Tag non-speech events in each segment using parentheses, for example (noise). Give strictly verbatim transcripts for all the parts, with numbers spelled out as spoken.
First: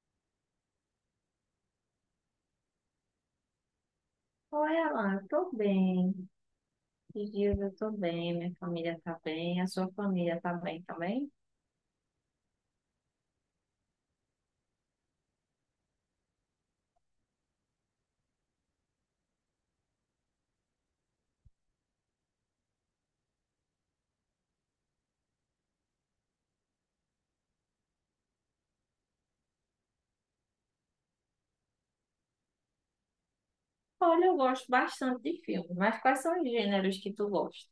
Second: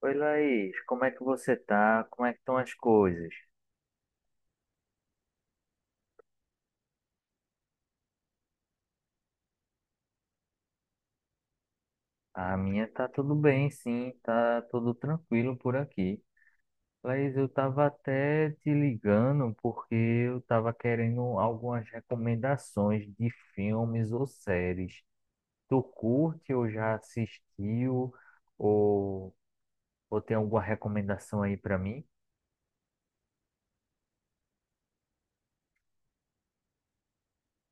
Oi, Laís, como é que você tá? Como é que estão as coisas? Oi, Alan, tô bem. Esses dias eu tô bem, minha família tá bem, a sua família tá bem também? A minha tá tudo bem, sim, tá tudo tranquilo por aqui. Laís, eu tava até te ligando porque eu tava querendo algumas recomendações de filmes ou séries. Tu curte ou já assistiu ou, ou tem alguma recomendação aí pra mim? Olha, eu gosto bastante de filmes, mas quais são os gêneros que tu gosta?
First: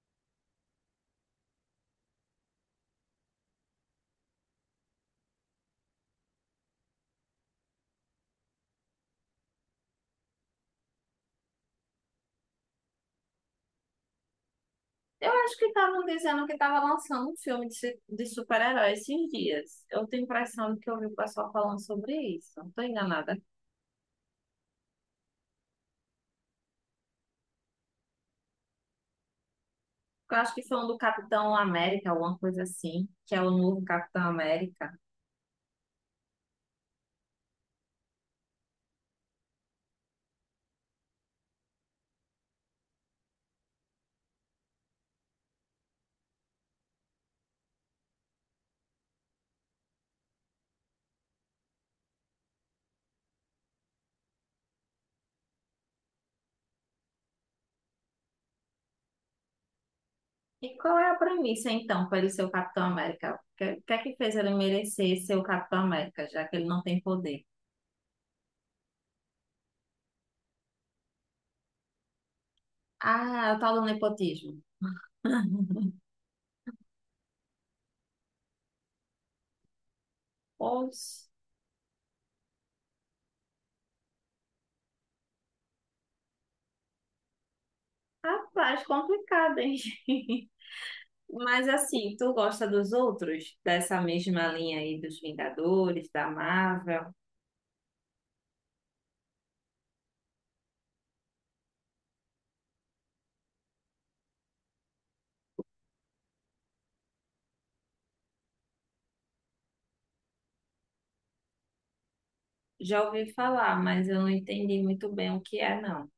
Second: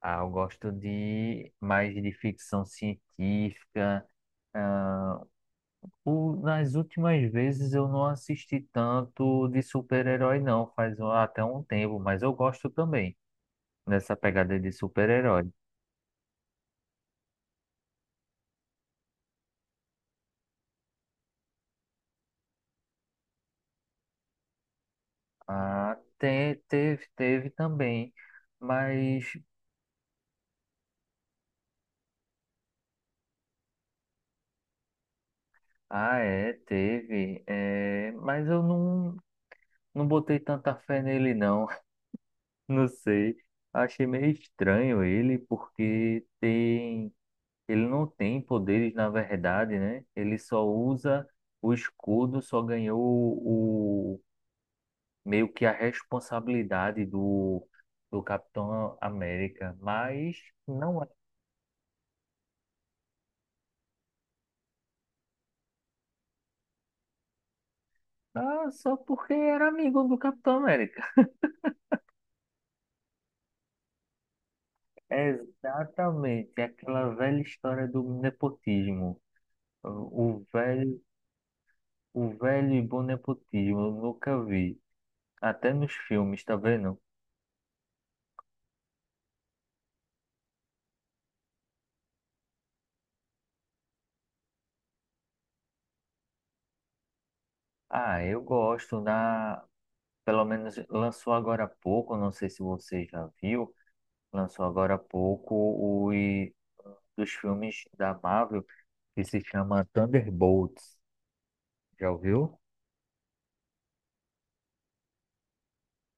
Ah, eu gosto de mais de ficção científica. O- nas últimas vezes eu não assisti tanto de super-herói, não, faz um- até um tempo, mas eu gosto também dessa pegada de Eu super-herói. acho que estavam dizendo que estava lançando um filme de, su- de super-herói esses dias. Eu tenho a impressão de que eu vi o pessoal falando sobre isso, não tô enganada. Ah, te- teve, teve também, mas. Eu acho que foi um do Capitão América, alguma coisa assim, que é o novo Capitão América. Ah, é, teve, é, mas eu não, não botei tanta fé nele, não, (laughs) não sei. Achei meio estranho ele, porque tem. Ele não tem poderes, na verdade, né? Ele só usa o escudo, só ganhou o, o- meio que a responsabilidade do, do Capitão América, mas E qual não é é, a premissa, então, para ele ser o Capitão América? O que, o que é que fez ele merecer ser o Capitão América, já que ele não tem poder? ah, só porque era amigo do Capitão América. Ah, o tal do nepotismo. (laughs) Exatamente, aquela velha história do nepotismo. O velho, Poxa, o velho e bom nepotismo, eu nunca vi. Até nos filmes, tá vendo? rapaz, complicado, hein? (laughs) Mas assim, tu gosta dos outros? Dessa mesma linha aí dos Vingadores, da Marvel? Ah, eu gosto da, pelo menos lançou agora há pouco, não sei se você já viu, lançou agora há pouco os dos filmes da Marvel que se chama Thunderbolts. Já ouviu? Já ouvi falar, mas eu não entendi muito bem o que é, não.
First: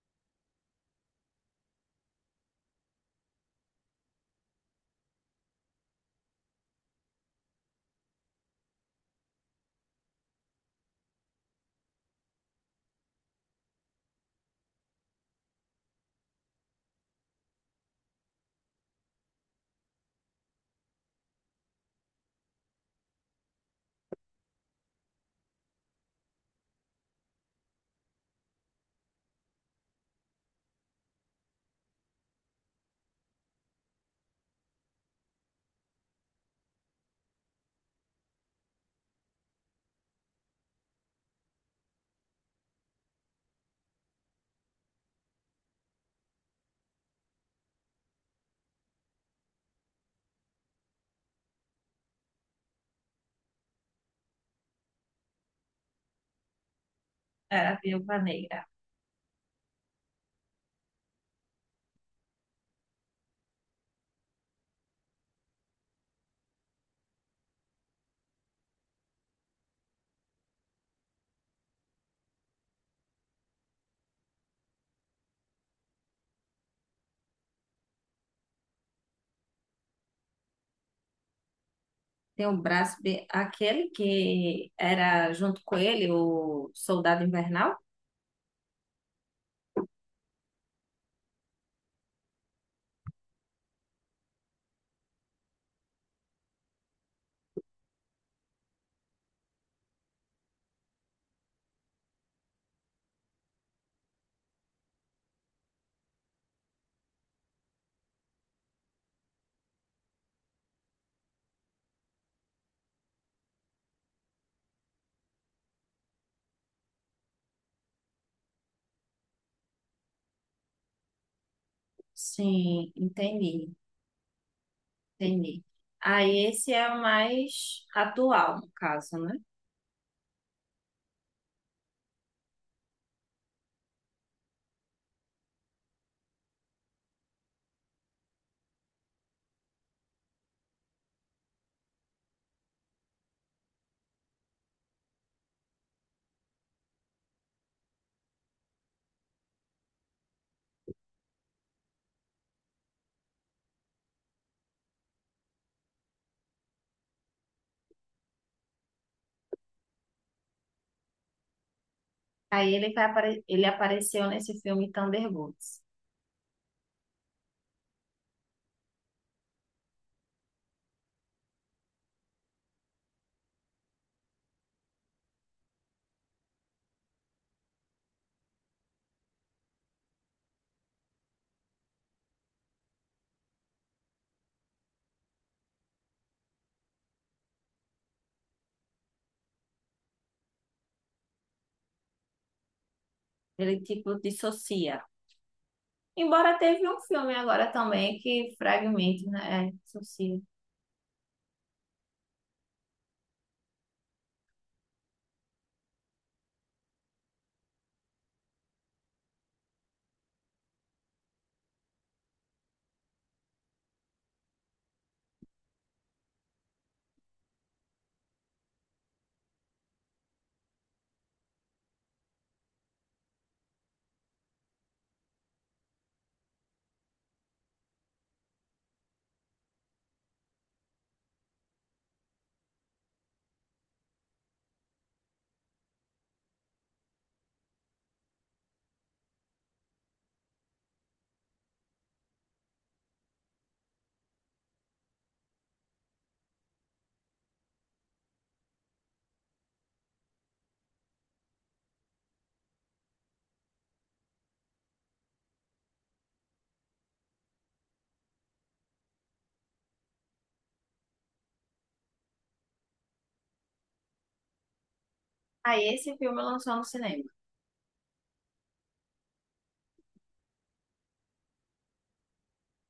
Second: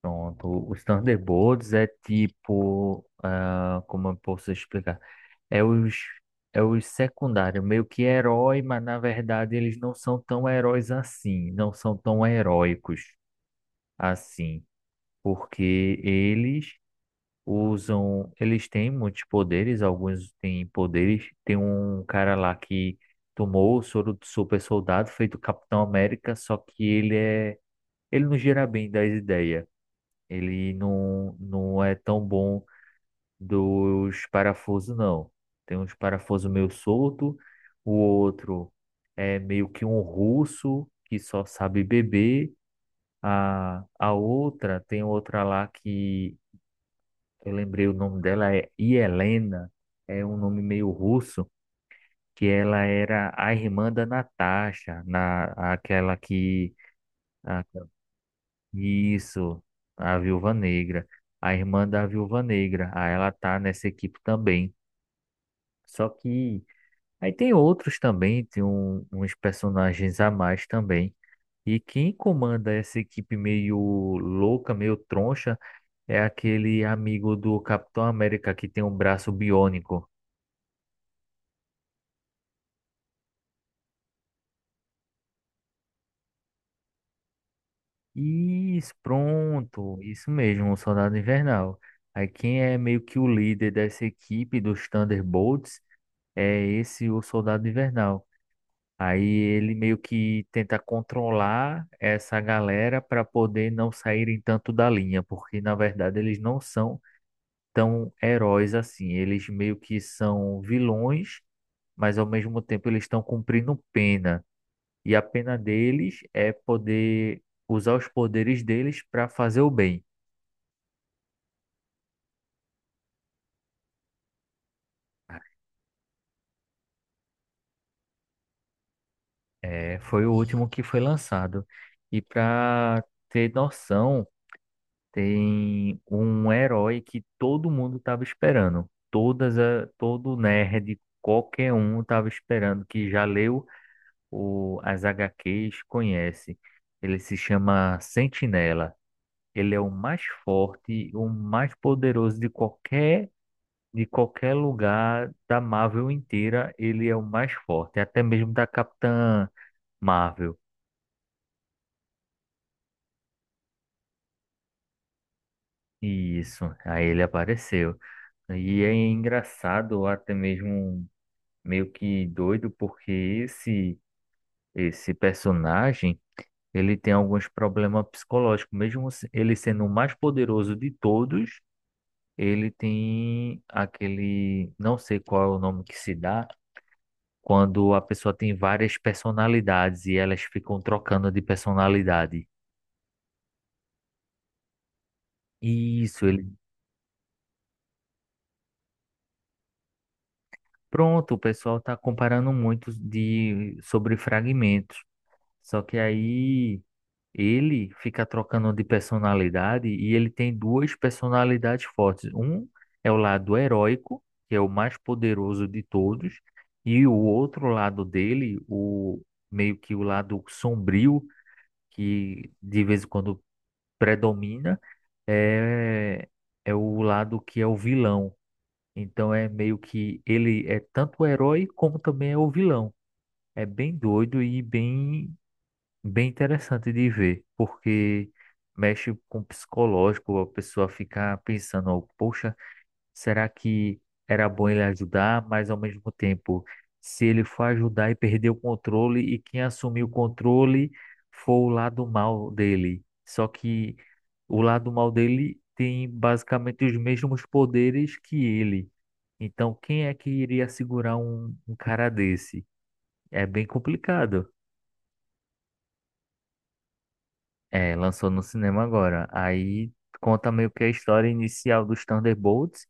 Pronto, os Thunderbolts é tipo, ah, como eu posso explicar? É os é os secundários, meio que herói, mas na verdade eles não são tão heróis assim, não são tão heróicos assim, porque eles usam, eles têm muitos poderes, alguns têm poderes. Tem um cara lá que tomou o soro do super soldado, feito Capitão América, só que ele é, ele não gira bem das ideias. Ele não, não é tão bom dos parafusos, não. Tem uns parafusos meio solto, o outro é meio que um russo que só sabe beber. A, a outra, tem outra lá que eu lembrei, o nome dela é Yelena, é um nome meio russo, que ela era a irmã da Natasha, na aquela que a- Era a Viúva Negra. isso, a Viúva Negra, a irmã da Viúva Negra. Aí ela tá nessa equipe também. Só que aí tem outros também, tem um- uns personagens a mais também. E quem comanda essa equipe meio louca, meio troncha, é aquele amigo do Capitão América que tem um braço biônico. Tem o braço, de- aquele que era junto com ele, o Soldado Invernal? Isso, pronto, isso mesmo, o Soldado Invernal. Aí quem é meio que o líder dessa equipe dos Thunderbolts é esse o Soldado Invernal. Aí ele meio que tenta controlar essa galera para poder não saírem tanto da linha, porque na verdade eles não são tão heróis assim. Eles meio que são vilões, mas ao mesmo tempo eles estão cumprindo pena. E a pena deles é poder usar os poderes deles para fazer o bem. Sim, entendi, entendi. Aí esse é o mais atual, no caso, né? É, foi o último que foi lançado. E para ter noção, tem um herói que todo mundo estava esperando. Todas a, todo nerd, qualquer um estava esperando, que já leu o, as agá quês, conhece. Ele se chama Sentinela. Ele é o mais forte, o mais poderoso de qualquer, de qualquer lugar da Marvel inteira. Ele é o mais forte, até mesmo da Capitã Marvel. Aí ele vai apare... ele apareceu nesse filme Thunderbolts. Isso, aí ele apareceu. E é engraçado, até mesmo meio que doido, porque esse esse personagem, ele tem alguns problemas psicológicos, mesmo se- ele sendo o mais poderoso de todos, ele tem aquele, não sei qual é o nome que se dá, quando a pessoa tem várias personalidades e elas ficam trocando de personalidade. Ele tipo dissocia. Isso, ele. Embora teve um filme agora também que fragmento, né? É, dissocia. Pronto, o pessoal está comparando muito de sobre fragmentos. Só que aí ele fica trocando de personalidade e ele tem duas personalidades fortes. Um é o lado heróico, que é o mais poderoso de todos, e o outro lado dele, o meio que o lado sombrio, que de vez em quando predomina, é, é o lado que é o vilão. Então é meio que ele é tanto o herói como também é o vilão. É bem doido e bem bem interessante de ver, porque mexe com o psicológico, a pessoa fica pensando, ó, poxa, será que era bom ele ajudar, mas ao mesmo tempo, se ele for ajudar e perder o controle, e quem assumir o controle for o lado mal dele. Só que o lado mal dele tem basicamente os mesmos poderes que ele. Então, quem é que iria segurar um, um cara desse? É bem complicado. Aí esse filme lançou no cinema. É, lançou no cinema agora. Aí conta meio que a história inicial dos Thunderbolts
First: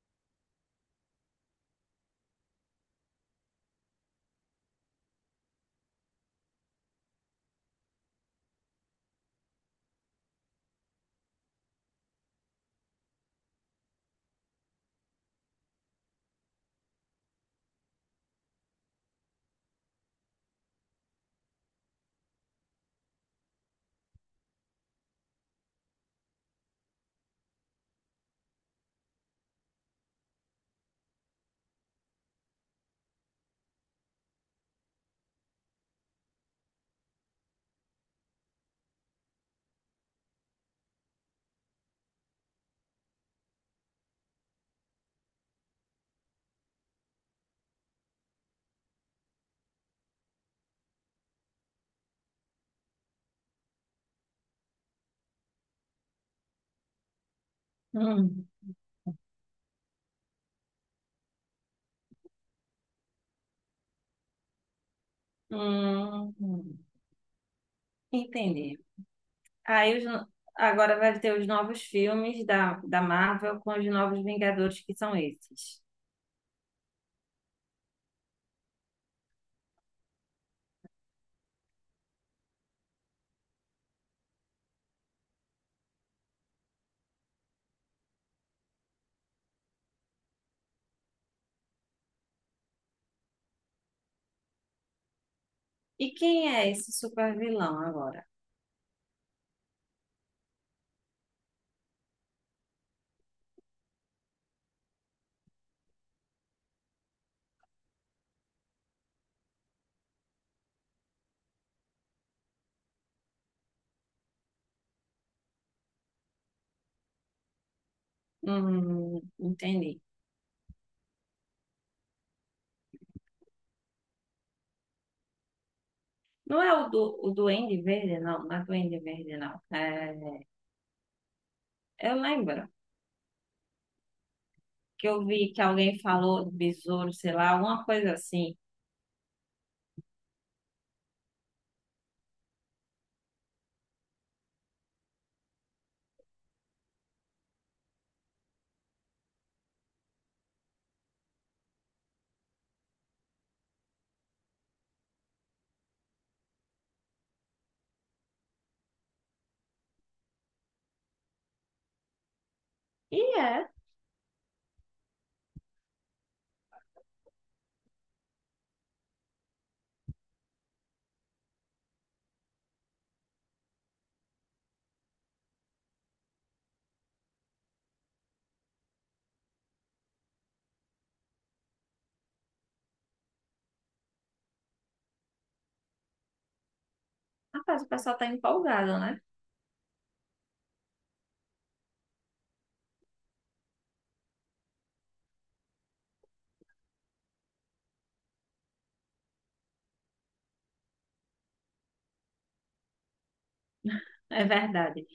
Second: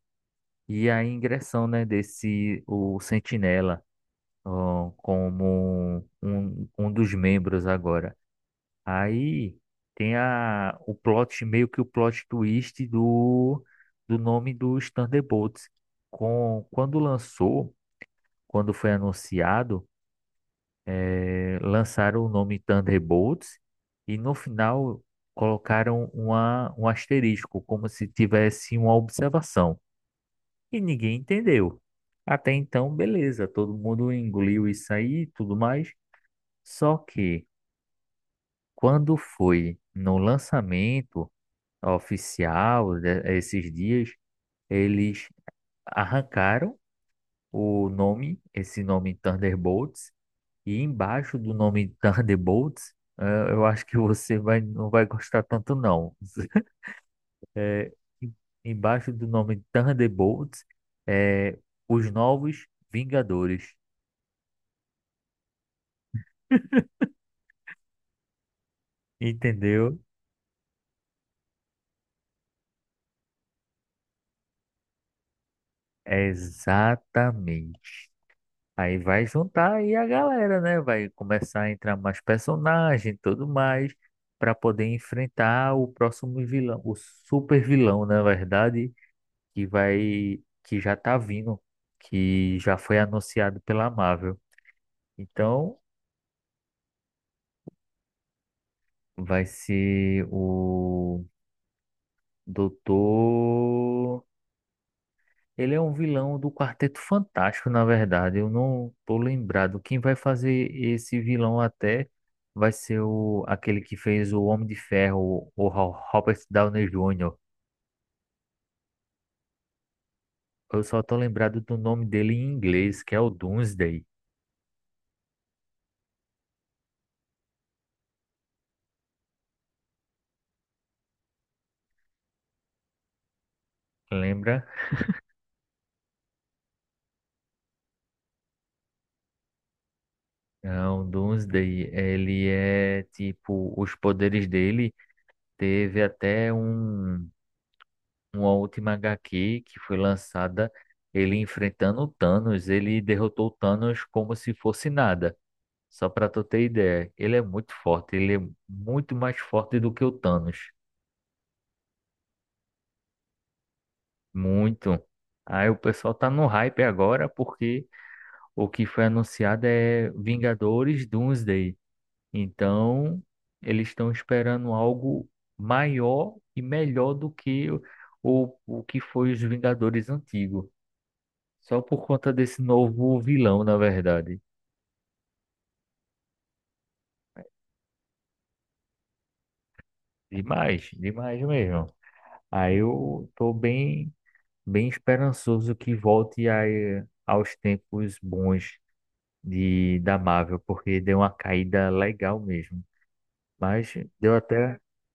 e a ingressão, né, desse o Sentinela, ó, como um, um um dos membros agora. Aí tem a, o plot, meio que o plot twist do, do nome dos Thunderbolts. Com, quando lançou, quando foi anunciado, eh, lançaram o nome Thunderbolts e no final colocaram uma, um asterisco, como se tivesse uma observação. E ninguém entendeu. Até então, beleza, todo mundo engoliu isso aí e tudo mais. Só que quando foi no lançamento oficial, de- esses dias, eles arrancaram o nome, esse nome Thunderbolts. E embaixo do nome Thunderbolts, eh, eu acho que você vai, não vai gostar tanto, não. (laughs) Eh, em- Hum, embaixo do nome Thunderbolts, é os novos Vingadores. hum, hum. Entendi. Aí Entendeu? os no- agora vai ter os novos filmes da, da Marvel com os novos Vingadores, que são esses. É. Exatamente. Aí vai juntar aí a galera, né? Vai começar a entrar mais personagem e tudo mais para poder enfrentar o próximo vilão, o super vilão, na verdade, que vai, que já tá vindo, que já foi anunciado pela Marvel. Então, E quem é esse super vilão agora? vai ser o Doutor. Ele é um vilão do Quarteto Fantástico, na verdade. Eu não tô lembrado. Quem vai fazer esse vilão até vai ser o aquele que fez o Homem de Ferro, o Ro- Robert Downey júnior Hum, entendi. Eu só tô lembrado do nome dele em inglês, que é o Doomsday. Não é o, do, o Duende Verde, não. Não é Duende Verde, não. É, eu lembro Lembra? que eu vi que alguém falou do besouro, sei lá, alguma coisa assim. Não, Doomsday, ele é tipo, os poderes dele, teve até um, uma última agá quê que foi lançada, ele enfrentando o Thanos, ele derrotou o Thanos como se fosse nada. Só pra tu ter ideia, ele é muito forte, ele é muito mais forte do que o Thanos, E é. muito. Aí o pessoal tá no hype agora porque o que foi anunciado é Vingadores Doomsday. Então, eles estão esperando algo maior e melhor do que o, o, o que foi os Vingadores antigos. Só por conta desse novo vilão, na verdade. Rapaz, o pessoal tá empolgado, né? Demais, demais mesmo. Aí eu tô bem, bem esperançoso que volte a, eh, aos tempos bons de, da Marvel, porque deu uma caída legal mesmo. Mas deu É até. verdade.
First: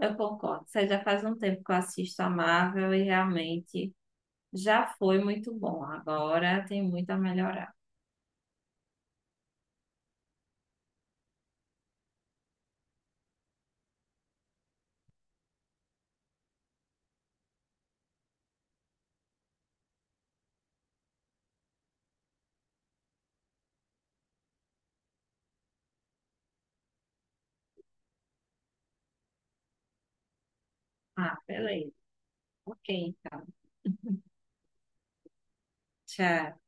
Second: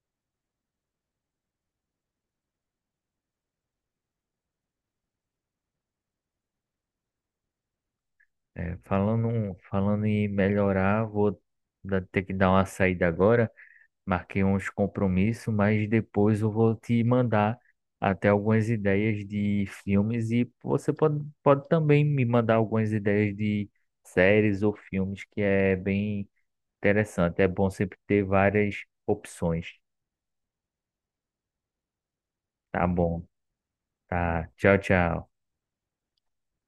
Eu concordo. Você já faz um tempo que eu assisto a Marvel e realmente já foi muito bom. Agora tem muito a melhorar. É, falando, um, falando em melhorar, vou dar- ter que dar uma saída agora. Marquei uns compromissos, mas depois eu vou te mandar até algumas ideias de filmes e você pode, pode também me mandar algumas ideias de séries ou filmes, que é bem interessante. É bom sempre ter várias opções. Ah, beleza. Ok, Tá bom. então. Tá. Tchau, tchau. Tchau.